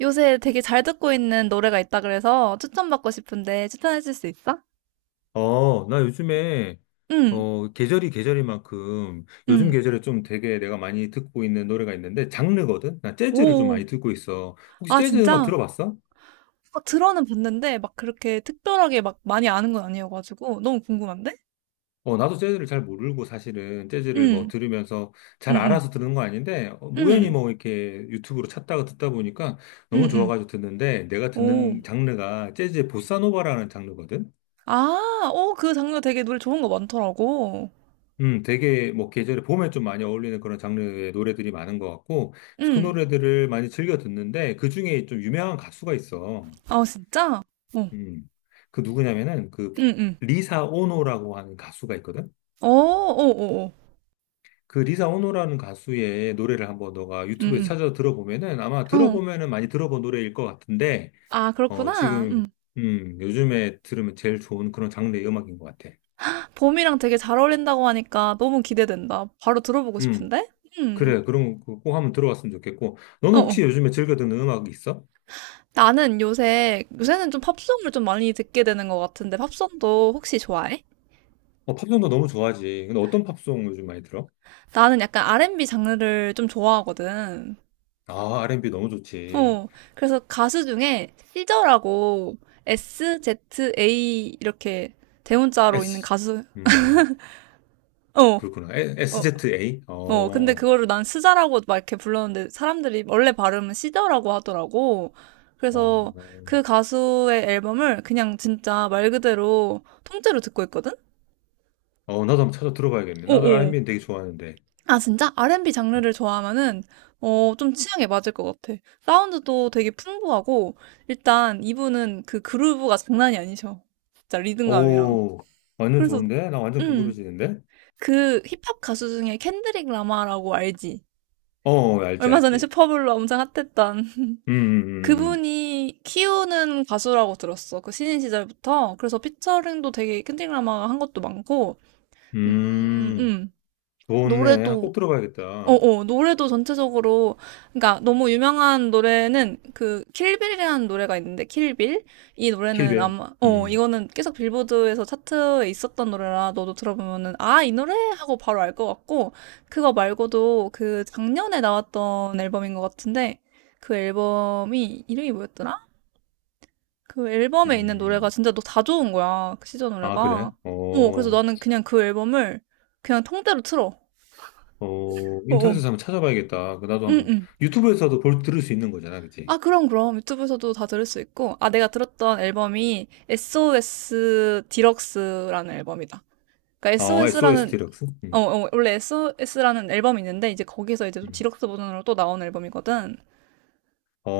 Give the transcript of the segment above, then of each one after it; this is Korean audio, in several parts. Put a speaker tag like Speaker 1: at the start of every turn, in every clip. Speaker 1: 요새 되게 잘 듣고 있는 노래가 있다 그래서 추천받고 싶은데 추천해 줄 수 있어?
Speaker 2: 나 요즘에,
Speaker 1: 응,
Speaker 2: 계절이만큼, 요즘
Speaker 1: 응.
Speaker 2: 계절에 좀 되게 내가 많이 듣고 있는 노래가 있는데, 장르거든? 나 재즈를 좀
Speaker 1: 오,
Speaker 2: 많이 듣고 있어. 혹시
Speaker 1: 아,
Speaker 2: 재즈 음악
Speaker 1: 진짜?
Speaker 2: 들어봤어?
Speaker 1: 아, 들어는 봤는데 막 그렇게 특별하게 막 많이 아는 건 아니어가지고 너무 궁금한데?
Speaker 2: 나도 재즈를 잘 모르고 사실은 재즈를 뭐
Speaker 1: 응,
Speaker 2: 들으면서
Speaker 1: 응,
Speaker 2: 잘
Speaker 1: 응,
Speaker 2: 알아서 듣는 거 아닌데, 우연히
Speaker 1: 응,
Speaker 2: 뭐 이렇게 유튜브로 찾다가 듣다 보니까
Speaker 1: 응,
Speaker 2: 너무
Speaker 1: 응.
Speaker 2: 좋아가지고 듣는데, 내가
Speaker 1: 오,
Speaker 2: 듣는 장르가 재즈의 보사노바라는 장르거든?
Speaker 1: 아, 오, 그 장르 되게 노래 좋은 거 많더라고.
Speaker 2: 되게 뭐 계절에 봄에 좀 많이 어울리는 그런 장르의 노래들이 많은 것 같고 그래서 그
Speaker 1: 응,
Speaker 2: 노래들을 많이 즐겨 듣는데 그 중에 좀 유명한 가수가 있어.
Speaker 1: 아, 진짜? 어,
Speaker 2: 음, 그 누구냐면은 그
Speaker 1: 응, 응.
Speaker 2: 리사 오노라고 하는 가수가 있거든.
Speaker 1: 오, 오, 오, 오.
Speaker 2: 그 리사 오노라는 가수의 노래를 한번 너가 유튜브에
Speaker 1: 응,
Speaker 2: 찾아 들어보면은 아마
Speaker 1: 응. 어,
Speaker 2: 들어보면은 많이 들어본 노래일 것 같은데
Speaker 1: 아,
Speaker 2: 어
Speaker 1: 그렇구나. 음.
Speaker 2: 지금 요즘에 들으면 제일 좋은 그런 장르의 음악인 것 같아.
Speaker 1: 봄이랑 되게 잘 어울린다고 하니까 너무 기대된다. 바로 들어보고
Speaker 2: 음,
Speaker 1: 싶은데? 음,
Speaker 2: 그래 그럼 그거 꼭 한번 들어봤으면 좋겠고
Speaker 1: 어,
Speaker 2: 너는 혹시
Speaker 1: 어.
Speaker 2: 요즘에 즐겨 듣는 음악이 있어?
Speaker 1: 나는 요새는 좀 팝송을 좀 많이 듣게 되는 것 같은데, 팝송도 혹시 좋아해?
Speaker 2: 어, 팝송도 너무 좋아하지. 근데 어떤 팝송 요즘 많이 들어?
Speaker 1: 나는 약간 R&B 장르를 좀 좋아하거든.
Speaker 2: 아, R&B 너무 좋지.
Speaker 1: 어, 그래서 가수 중에 시저라고 SZA 이렇게 대문자로 있는
Speaker 2: S,
Speaker 1: 가수,
Speaker 2: 음,
Speaker 1: 어,
Speaker 2: 그렇구나.
Speaker 1: 어,
Speaker 2: SZA?
Speaker 1: 근데 그거를 난 스자라고 막 이렇게 불렀는데 사람들이 원래 발음은 시더라고 하더라고.
Speaker 2: 어,
Speaker 1: 그래서 그 가수의 앨범을 그냥 진짜 말 그대로 통째로 듣고 있거든?
Speaker 2: 어, 나도 한번 찾아 들어봐야겠네. 나도
Speaker 1: 어어.
Speaker 2: R&B 는 되게 좋아하는데.
Speaker 1: 아, 진짜? R&B
Speaker 2: 음.
Speaker 1: 장르를 좋아하면은, 어, 좀 취향에 맞을 것 같아. 사운드도 되게 풍부하고, 일단 이분은 그 그루브가 장난이 아니셔. 진짜 리듬감이랑.
Speaker 2: 오, 완전
Speaker 1: 그래서,
Speaker 2: 좋은데? 나 완전
Speaker 1: 음,
Speaker 2: 궁금해지는데?
Speaker 1: 그 힙합 가수 중에 켄드릭 라마라고 알지?
Speaker 2: 어, 어, 알지,
Speaker 1: 얼마 전에
Speaker 2: 알지.
Speaker 1: 슈퍼블로 엄청 핫했던.
Speaker 2: 음, 음, 음,
Speaker 1: 그분이 키우는 가수라고 들었어. 그 신인 시절부터. 그래서 피처링도 되게 캔디라마가 한 것도 많고,
Speaker 2: 음,
Speaker 1: 음,
Speaker 2: 음, 음,
Speaker 1: 음.
Speaker 2: 좋네. 아,
Speaker 1: 노래도,
Speaker 2: 꼭 들어봐야겠다.
Speaker 1: 노래도 전체적으로, 그러니까 너무 유명한 노래는 그 킬빌이라는 노래가 있는데, 킬빌? 이 노래는
Speaker 2: 킬베요.
Speaker 1: 아마,
Speaker 2: 음,
Speaker 1: 이거는 계속 빌보드에서 차트에 있었던 노래라 너도 들어보면은, 아, 이 노래? 하고 바로 알 것 같고, 그거 말고도 그 작년에 나왔던 앨범인 것 같은데, 그 앨범이 이름이 뭐였더라? 그 앨범에 있는 노래가
Speaker 2: 음.
Speaker 1: 진짜 너 다 좋은 거야. 그 시저
Speaker 2: 아, 그래?
Speaker 1: 노래가. 그래서
Speaker 2: 어,
Speaker 1: 나는 그냥 그 앨범을 그냥 통째로 틀어.
Speaker 2: 어,
Speaker 1: 어, 어.
Speaker 2: 인터넷에서 한번 찾아봐야겠다. 그 나도
Speaker 1: 응,
Speaker 2: 한번
Speaker 1: 응.
Speaker 2: 유튜브에서도 볼 들을 수 있는 거잖아, 그치?
Speaker 1: 아, 그럼, 그럼. 유튜브에서도 다 들을 수 있고. 아, 내가 들었던 앨범이 SOS 디럭스라는 앨범이다. 그러니까
Speaker 2: 어, SOS
Speaker 1: SOS라는,
Speaker 2: 디럭스?
Speaker 1: 원래 SOS라는 앨범이 있는데, 이제 거기서 이제 좀
Speaker 2: 음.
Speaker 1: 디럭스 버전으로 또 나온 앨범이거든.
Speaker 2: 어,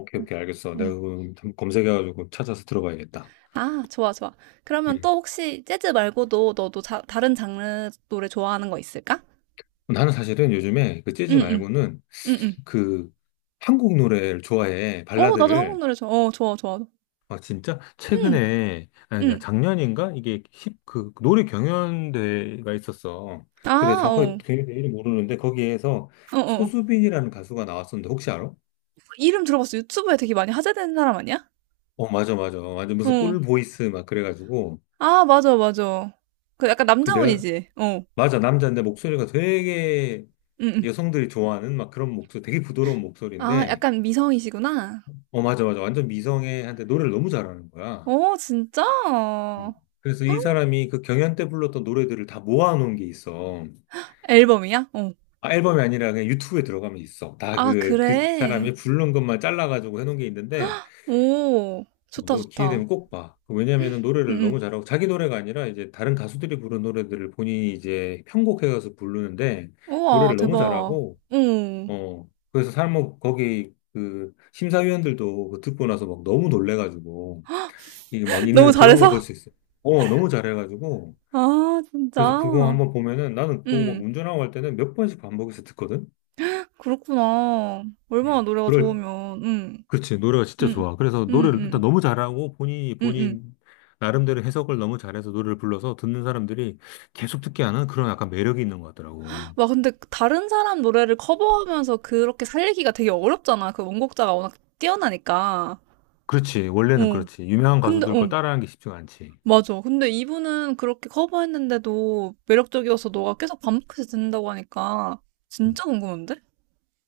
Speaker 2: 오케이,
Speaker 1: 음,
Speaker 2: 오케이, 알겠어. 내가
Speaker 1: 음.
Speaker 2: 그거 한번 검색해가지고 찾아서 들어봐야겠다.
Speaker 1: 아, 좋아, 좋아. 그러면 또
Speaker 2: 음.
Speaker 1: 혹시 재즈 말고도 너도 다른 장르 노래 좋아하는 거 있을까?
Speaker 2: 나는 사실은 요즘에 그 재즈
Speaker 1: 응, 응.
Speaker 2: 말고는
Speaker 1: 음음.
Speaker 2: 그 한국 노래를 좋아해,
Speaker 1: 어 나도 한국
Speaker 2: 발라드를.
Speaker 1: 노래 좋아. 어 좋아 좋아.
Speaker 2: 아, 진짜?
Speaker 1: 음.
Speaker 2: 최근에, 아니, 야,
Speaker 1: 음.
Speaker 2: 작년인가? 이게 노래 경연대회가 있었어. 근데
Speaker 1: 아,
Speaker 2: 정확하게
Speaker 1: 어.
Speaker 2: 경연대 이름 모르는데 거기에서
Speaker 1: 어, 어.
Speaker 2: 소수빈이라는 가수가 나왔었는데 혹시 알아?
Speaker 1: 이름 들어봤어. 유튜브에 되게 많이 화제되는 사람 아니야?
Speaker 2: 어, 맞아, 맞아. 완전 무슨
Speaker 1: 어.
Speaker 2: 꿀 보이스 막 그래가지고.
Speaker 1: 아, 맞아, 맞아. 그 약간
Speaker 2: 그 내가,
Speaker 1: 남자분이지. 어.
Speaker 2: 맞아. 남자인데 목소리가 되게
Speaker 1: 음. 음.
Speaker 2: 여성들이 좋아하는 막 그런 목소리, 되게 부드러운
Speaker 1: 아,
Speaker 2: 목소리인데,
Speaker 1: 약간 미성이시구나.
Speaker 2: 어, 맞아, 맞아. 완전 미성애한테 노래를 너무 잘하는 거야.
Speaker 1: 어, 진짜?
Speaker 2: 음. 그래서 이 사람이 그 경연 때 불렀던 노래들을 다 모아놓은 게 있어.
Speaker 1: 앨범이야? 어.
Speaker 2: 아, 앨범이 아니라 그냥 유튜브에 들어가면 있어.
Speaker 1: 아,
Speaker 2: 그
Speaker 1: 그래.
Speaker 2: 사람이 부른 것만 잘라가지고 해놓은 게 있는데,
Speaker 1: 오.
Speaker 2: 어,
Speaker 1: 좋다,
Speaker 2: 너 기회
Speaker 1: 좋다.
Speaker 2: 되면 꼭 봐. 그 왜냐면은
Speaker 1: 음.
Speaker 2: 노래를 너무
Speaker 1: 음.
Speaker 2: 잘하고 자기 노래가 아니라 이제 다른 가수들이 부른 노래들을 본인이 이제 편곡해가서 부르는데
Speaker 1: 우와,
Speaker 2: 노래를 너무
Speaker 1: 대박.
Speaker 2: 잘하고
Speaker 1: 응.
Speaker 2: 그래서 사람 뭐 거기 그 심사위원들도 그거 듣고 나서 막 너무 놀래가지고 이게 막
Speaker 1: 너무
Speaker 2: 있는 그런 걸 볼
Speaker 1: 잘해서?
Speaker 2: 수 있어요. 너무 잘해가지고
Speaker 1: 아,
Speaker 2: 그래서 그거
Speaker 1: 진짜.
Speaker 2: 한번 보면은 나는 그거 막
Speaker 1: 음.
Speaker 2: 운전하고 할 때는 몇 번씩 반복해서 듣거든.
Speaker 1: 그렇구나. 얼마나
Speaker 2: 음.
Speaker 1: 노래가
Speaker 2: 그럴
Speaker 1: 좋으면. 응.
Speaker 2: 그렇지. 노래가 진짜
Speaker 1: 응.
Speaker 2: 좋아. 그래서
Speaker 1: 응.
Speaker 2: 노래를
Speaker 1: 응.
Speaker 2: 일단 너무 잘하고 본인이
Speaker 1: 응. 응.
Speaker 2: 본인 나름대로 해석을 너무 잘해서 노래를 불러서 듣는 사람들이 계속 듣게 하는 그런 약간 매력이 있는 것 같더라고.
Speaker 1: 와, 근데 다른 사람 노래를 커버하면서 그렇게 살리기가 되게 어렵잖아. 그 원곡자가 워낙 뛰어나니까.
Speaker 2: 그렇지. 원래는
Speaker 1: 어.
Speaker 2: 그렇지. 유명한
Speaker 1: 근데
Speaker 2: 가수들 걸
Speaker 1: 어.
Speaker 2: 따라하는 게 쉽지가 않지.
Speaker 1: 맞아. 근데 이분은 그렇게 커버했는데도 매력적이어서 너가 계속 반복해서 듣는다고 하니까
Speaker 2: 음.
Speaker 1: 진짜 궁금한데?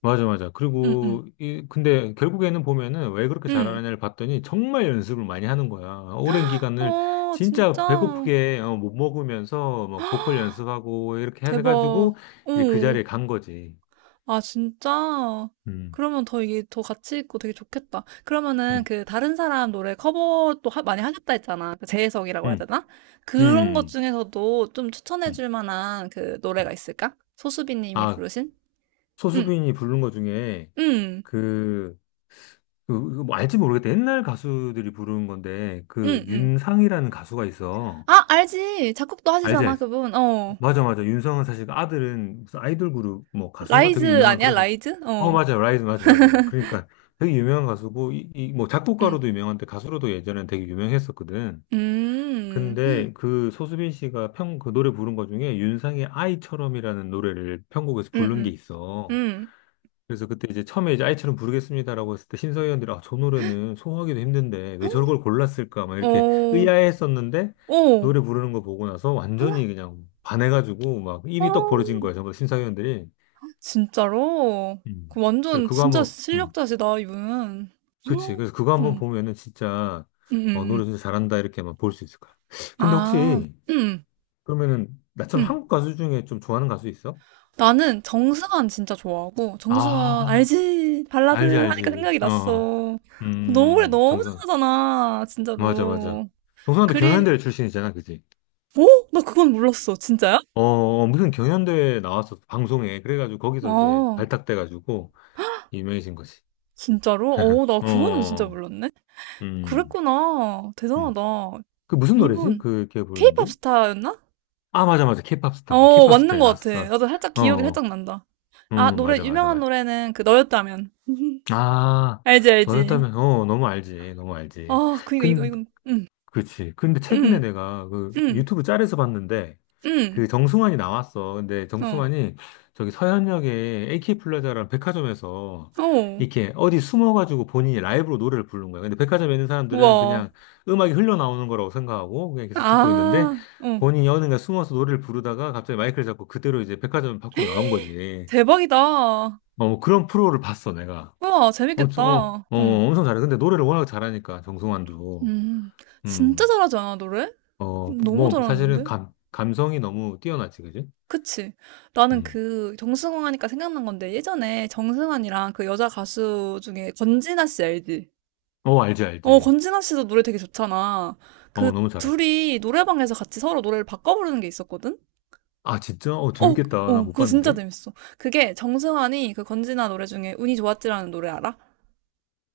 Speaker 2: 맞아, 맞아.
Speaker 1: 응. 응.
Speaker 2: 그리고 이 근데 결국에는 보면은 왜 그렇게
Speaker 1: 응.
Speaker 2: 잘하느냐를 봤더니 정말 연습을 많이 하는 거야. 오랜 기간을
Speaker 1: 아,
Speaker 2: 진짜
Speaker 1: 진짜
Speaker 2: 배고프게 어, 못 먹으면서 막 보컬 연습하고 이렇게
Speaker 1: 대박.
Speaker 2: 해가지고
Speaker 1: 어.
Speaker 2: 이제 그 자리에 간 거지.
Speaker 1: 아, 진짜?
Speaker 2: 음.
Speaker 1: 그러면 더 이게 더 가치 있고 되게 좋겠다. 그러면은
Speaker 2: 음.
Speaker 1: 그 다른 사람 노래 커버도 많이 하셨다 했잖아. 그 재해석이라고 해야
Speaker 2: 음.
Speaker 1: 되나? 그런 것
Speaker 2: 음.
Speaker 1: 중에서도 좀 추천해
Speaker 2: 음,
Speaker 1: 줄 만한 그
Speaker 2: 음.
Speaker 1: 노래가 있을까? 소수비 님이
Speaker 2: 아,
Speaker 1: 부르신? 응,
Speaker 2: 소수빈이 부른 거 중에
Speaker 1: 응,
Speaker 2: 그, 그뭐 알지 모르겠다. 옛날 가수들이 부르는 건데 그
Speaker 1: 응, 응.
Speaker 2: 윤상이라는 가수가 있어.
Speaker 1: 아, 알지. 작곡도
Speaker 2: 알지,
Speaker 1: 하시잖아,
Speaker 2: 알지.
Speaker 1: 그분. 어.
Speaker 2: 맞아, 맞아. 윤상은 사실 그 아들은 무슨 아이돌 그룹 뭐 가수인가 되게
Speaker 1: 라이즈
Speaker 2: 유명한
Speaker 1: 아니야?
Speaker 2: 그래서
Speaker 1: 라이즈?
Speaker 2: 어
Speaker 1: 어.
Speaker 2: 맞아 라이즈 맞아 맞아 그러니까 되게 유명한 가수고 이 뭐
Speaker 1: 응,
Speaker 2: 작곡가로도 유명한데 가수로도 예전엔 되게 유명했었거든.
Speaker 1: 음,
Speaker 2: 근데 그 소수빈 씨가 편 그 노래 부른 거 중에 윤상의 아이처럼이라는 노래를 편곡에서
Speaker 1: 음,
Speaker 2: 부른 게
Speaker 1: 음,
Speaker 2: 있어.
Speaker 1: 음.
Speaker 2: 그래서 그때 이제 처음에 이제 아이처럼 부르겠습니다라고 했을 때 심사위원들이 아, 저 노래는 소화하기도 힘든데 왜 저걸 골랐을까 막
Speaker 1: 어,
Speaker 2: 이렇게
Speaker 1: 어,
Speaker 2: 의아해했었는데 노래 부르는 거 보고 나서 완전히 그냥 반해가지고 막
Speaker 1: 어.
Speaker 2: 입이 떡 벌어진 거예요. 전부 다 심사위원들이.
Speaker 1: 진짜로?
Speaker 2: 음.
Speaker 1: 그
Speaker 2: 그래서
Speaker 1: 완전
Speaker 2: 그거
Speaker 1: 진짜
Speaker 2: 한번, 음,
Speaker 1: 실력자시다, 이분. 응,
Speaker 2: 그치. 그래서 그거 한번
Speaker 1: 응,
Speaker 2: 보면은 진짜
Speaker 1: 응.
Speaker 2: 어, 노래
Speaker 1: 응.
Speaker 2: 진짜 잘한다 이렇게만 볼 수 있을 거야. 근데
Speaker 1: 아,
Speaker 2: 혹시
Speaker 1: 응,
Speaker 2: 그러면은 나처럼
Speaker 1: 응.
Speaker 2: 한국 가수 중에 좀 좋아하는 가수 있어?
Speaker 1: 나는 정승환 진짜 좋아하고, 정승환,
Speaker 2: 아,
Speaker 1: 알지?
Speaker 2: 알지,
Speaker 1: 발라드 하니까
Speaker 2: 알지.
Speaker 1: 생각이 났어. 노래 너무
Speaker 2: 정선.
Speaker 1: 잘하잖아,
Speaker 2: 맞아, 맞아.
Speaker 1: 진짜로.
Speaker 2: 정수환도
Speaker 1: 그리,
Speaker 2: 경연대 출신이잖아, 그지?
Speaker 1: 어? 나 그건 몰랐어. 진짜야?
Speaker 2: 어, 어, 무슨 경연대회 나왔었어, 방송에. 그래가지고 거기서 이제
Speaker 1: 아,
Speaker 2: 발탁돼가지고 유명해진 거지.
Speaker 1: 진짜로? 어, 나
Speaker 2: 어,
Speaker 1: 그거는 진짜
Speaker 2: 어, 어.
Speaker 1: 몰랐네?
Speaker 2: 음,
Speaker 1: 그랬구나.
Speaker 2: 음.
Speaker 1: 대단하다.
Speaker 2: 그 무슨 노래지?
Speaker 1: 이분,
Speaker 2: 그, 걔 부르는
Speaker 1: 케이팝
Speaker 2: 게?
Speaker 1: 스타였나?
Speaker 2: 아, 맞아, 맞아. 케이팝 스타.
Speaker 1: 어,
Speaker 2: 케이팝
Speaker 1: 맞는
Speaker 2: 스타에
Speaker 1: 것
Speaker 2: 나왔었어.
Speaker 1: 같아.
Speaker 2: 맞아.
Speaker 1: 나도 살짝
Speaker 2: 어,
Speaker 1: 기억이
Speaker 2: 어,
Speaker 1: 살짝 난다. 아,
Speaker 2: 맞아, 맞아,
Speaker 1: 유명한
Speaker 2: 맞아.
Speaker 1: 노래는 그 너였다면.
Speaker 2: 아,
Speaker 1: 알지, 알지.
Speaker 2: 너였다면, 어, 너무 알지. 너무 알지.
Speaker 1: 아, 그니까
Speaker 2: 근
Speaker 1: 이건, 응,
Speaker 2: 그치. 근데 최근에
Speaker 1: 응,
Speaker 2: 내가 그
Speaker 1: 응,
Speaker 2: 유튜브 짤에서 봤는데
Speaker 1: 응,
Speaker 2: 그 정승환이 나왔어. 근데
Speaker 1: 어,
Speaker 2: 정승환이 저기 서현역에 AK 플라자라는 백화점에서
Speaker 1: 어,
Speaker 2: 이렇게 어디 숨어가지고 본인이 라이브로 노래를 부른 거야. 근데 백화점에 있는 사람들은
Speaker 1: 우와.
Speaker 2: 그냥 음악이 흘러나오는 거라고 생각하고 그냥 계속 듣고
Speaker 1: 아,
Speaker 2: 있는데
Speaker 1: 어,
Speaker 2: 본인이 어느 날 숨어서 노래를 부르다가 갑자기 마이크를 잡고 그대로 이제 백화점 밖으로 나온 거지.
Speaker 1: 대박이다.
Speaker 2: 어, 뭐 그런 프로를 봤어, 내가.
Speaker 1: 우와,
Speaker 2: 엄청, 어,
Speaker 1: 재밌겠다.
Speaker 2: 어,
Speaker 1: 응,
Speaker 2: 엄청 잘해. 근데 노래를 워낙 잘하니까, 정승환도.
Speaker 1: 음, 진짜
Speaker 2: 음.
Speaker 1: 잘하지 않아, 노래?
Speaker 2: 어,
Speaker 1: 너무
Speaker 2: 뭐, 사실은
Speaker 1: 잘하는데?
Speaker 2: 감성이 너무 뛰어나지, 그지?
Speaker 1: 그치? 나는
Speaker 2: 음.
Speaker 1: 그 정승환 하니까 생각난 건데 예전에 정승환이랑 그 여자 가수 중에 권진아 씨 알지?
Speaker 2: 어, 알지,
Speaker 1: 어,
Speaker 2: 알지.
Speaker 1: 권진아 씨도 노래 되게 좋잖아.
Speaker 2: 어,
Speaker 1: 그
Speaker 2: 너무 잘하지.
Speaker 1: 둘이 노래방에서 같이 서로 노래를 바꿔 부르는 게 있었거든?
Speaker 2: 아, 진짜? 어,
Speaker 1: 어,
Speaker 2: 재밌겠다. 나
Speaker 1: 어,
Speaker 2: 못
Speaker 1: 그거 진짜
Speaker 2: 봤는데?
Speaker 1: 재밌어. 그게 정승환이 그 권진아 노래 중에 운이 좋았지라는 노래 알아?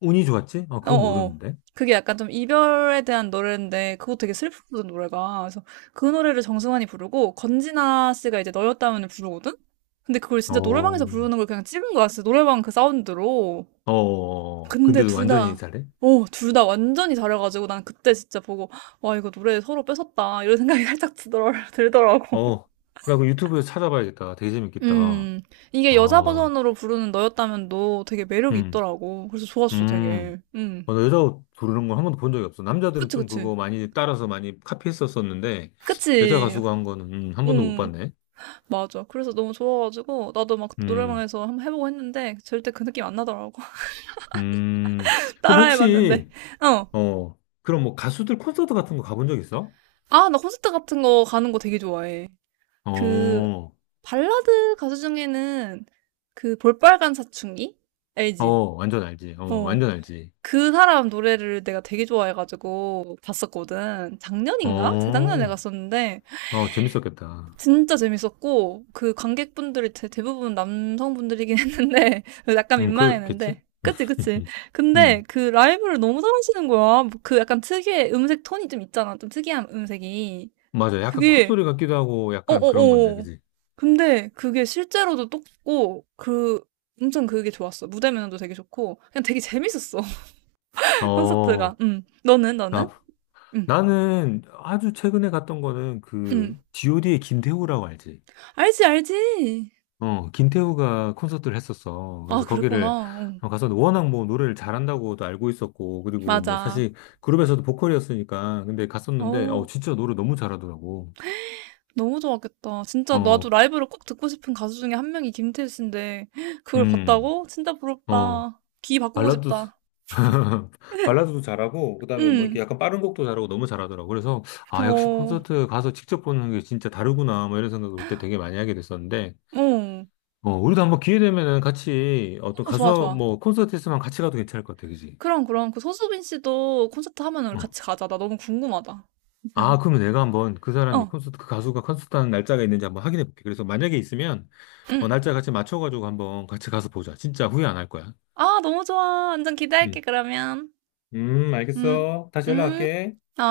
Speaker 2: 운이 좋았지? 아,
Speaker 1: 어,
Speaker 2: 그건
Speaker 1: 어. 어.
Speaker 2: 모르는데.
Speaker 1: 그게 약간 좀 이별에 대한 노래인데 그거 되게 슬프거든 노래가. 그래서 그 노래를 정승환이 부르고 권진아 씨가 이제 너였다면을 부르거든? 근데 그걸 진짜 노래방에서
Speaker 2: 어,
Speaker 1: 부르는 걸 그냥 찍은 거야. 진짜 노래방 그 사운드로. 근데
Speaker 2: 근데도 완전히 잘해?
Speaker 1: 둘 다 완전히 잘해가지고 난 그때 진짜 보고, 와, 이거 노래 서로 뺏었다. 이런 생각이 살짝 들더라고.
Speaker 2: 어, 나 그 유튜브에서 찾아봐야겠다. 되게 재밌겠다.
Speaker 1: 음, 이게 여자
Speaker 2: 어,
Speaker 1: 버전으로 부르는 너였다면 너 되게 매력이
Speaker 2: 음,
Speaker 1: 있더라고. 그래서 좋았어, 되게.
Speaker 2: 음. 어, 나 여자 옷 부르는 걸 한 번도 본 적이 없어. 남자들은
Speaker 1: 그치,
Speaker 2: 좀
Speaker 1: 그치.
Speaker 2: 그거 많이 따라서 많이 카피했었었는데, 여자
Speaker 1: 그치.
Speaker 2: 가수가 한 거는, 한 번도 못
Speaker 1: 응,
Speaker 2: 봤네.
Speaker 1: 맞아. 그래서 너무 좋아가지고, 나도 막
Speaker 2: 음,
Speaker 1: 노래방에서 한번 해보고 했는데, 절대 그 느낌 안 나더라고.
Speaker 2: 음. 그럼
Speaker 1: 따라해봤는데,
Speaker 2: 혹시,
Speaker 1: 어.
Speaker 2: 어, 그럼 뭐 가수들 콘서트 같은 거 가본 적 있어?
Speaker 1: 아, 나 콘서트 같은 거 가는 거 되게 좋아해. 그
Speaker 2: 어,
Speaker 1: 발라드 가수 중에는 그 볼빨간 사춘기?
Speaker 2: 어,
Speaker 1: 알지?
Speaker 2: 완전 알지. 어,
Speaker 1: 어.
Speaker 2: 완전 알지.
Speaker 1: 그 사람 노래를 내가 되게 좋아해가지고 봤었거든. 작년인가?
Speaker 2: 어,
Speaker 1: 재작년에 갔었는데
Speaker 2: 어, 재밌었겠다.
Speaker 1: 진짜 재밌었고 그 관객분들이 대부분 남성분들이긴 했는데 약간
Speaker 2: 그렇겠지?
Speaker 1: 민망했는데 그치 그치. 근데
Speaker 2: 음,
Speaker 1: 그 라이브를 너무 잘하시는 거야. 뭐 그 약간 특유의 음색 톤이 좀 있잖아. 좀 특이한 음색이.
Speaker 2: 맞아. 약간
Speaker 1: 그게
Speaker 2: 콧소리 같기도 하고 약간 그런 건데,
Speaker 1: 어어어.
Speaker 2: 그지?
Speaker 1: 근데 그게 실제로도 똑고 그 엄청 그게 좋았어. 무대 매너도 되게 좋고 그냥 되게 재밌었어. 콘서트가.
Speaker 2: 어,
Speaker 1: 음. 너는
Speaker 2: 나,
Speaker 1: 너는? 음.
Speaker 2: 나는 아주 최근에 갔던 거는
Speaker 1: 음.
Speaker 2: 그, d o d 의 김태우라고 알지?
Speaker 1: 알지 알지.
Speaker 2: 어, 김태우가 콘서트를 했었어.
Speaker 1: 아,
Speaker 2: 그래서 거기를
Speaker 1: 그랬구나. 응.
Speaker 2: 가서 워낙 뭐 노래를 잘한다고도 알고 있었고, 그리고 뭐
Speaker 1: 맞아.
Speaker 2: 사실 그룹에서도 보컬이었으니까, 근데 갔었는데, 어,
Speaker 1: 어우.
Speaker 2: 진짜 노래 너무 잘하더라고.
Speaker 1: 너무 좋았겠다. 진짜 나도
Speaker 2: 어,
Speaker 1: 라이브를 꼭 듣고 싶은 가수 중에 한 명이 김태우 씨인데 그걸
Speaker 2: 음,
Speaker 1: 봤다고? 진짜
Speaker 2: 어,
Speaker 1: 부럽다. 귀 바꾸고
Speaker 2: 발라드,
Speaker 1: 싶다.
Speaker 2: 발라드도 잘하고, 그다음에 뭐
Speaker 1: 응.
Speaker 2: 이렇게 약간 빠른 곡도 잘하고 너무 잘하더라고. 그래서, 아,
Speaker 1: 그럼.
Speaker 2: 역시
Speaker 1: 어.
Speaker 2: 콘서트 가서 직접 보는 게 진짜 다르구나, 뭐 이런 생각을 그때 되게 많이 하게 됐었는데, 어, 우리도 한번 기회 되면은 같이 어떤
Speaker 1: 어, 좋아
Speaker 2: 가수,
Speaker 1: 좋아.
Speaker 2: 뭐 콘서트에서만 같이 가도 괜찮을 것 같아, 그지?
Speaker 1: 그럼, 그럼. 그 소수빈 씨도 콘서트 하면 우리
Speaker 2: 어.
Speaker 1: 같이 가자. 나 너무 궁금하다.
Speaker 2: 아, 그러면 내가 한번 그 사람이
Speaker 1: 어,
Speaker 2: 콘서트, 그 가수가 콘서트 하는 날짜가 있는지 한번 확인해 볼게. 그래서 만약에 있으면, 어,
Speaker 1: 응.
Speaker 2: 날짜 같이 맞춰가지고 한번 같이 가서 보자. 진짜 후회 안 할 거야.
Speaker 1: 아, 너무 좋아. 완전 기대할게,
Speaker 2: 음.
Speaker 1: 그러면. 응,
Speaker 2: 알겠어. 다시
Speaker 1: 응,
Speaker 2: 연락할게.
Speaker 1: 어.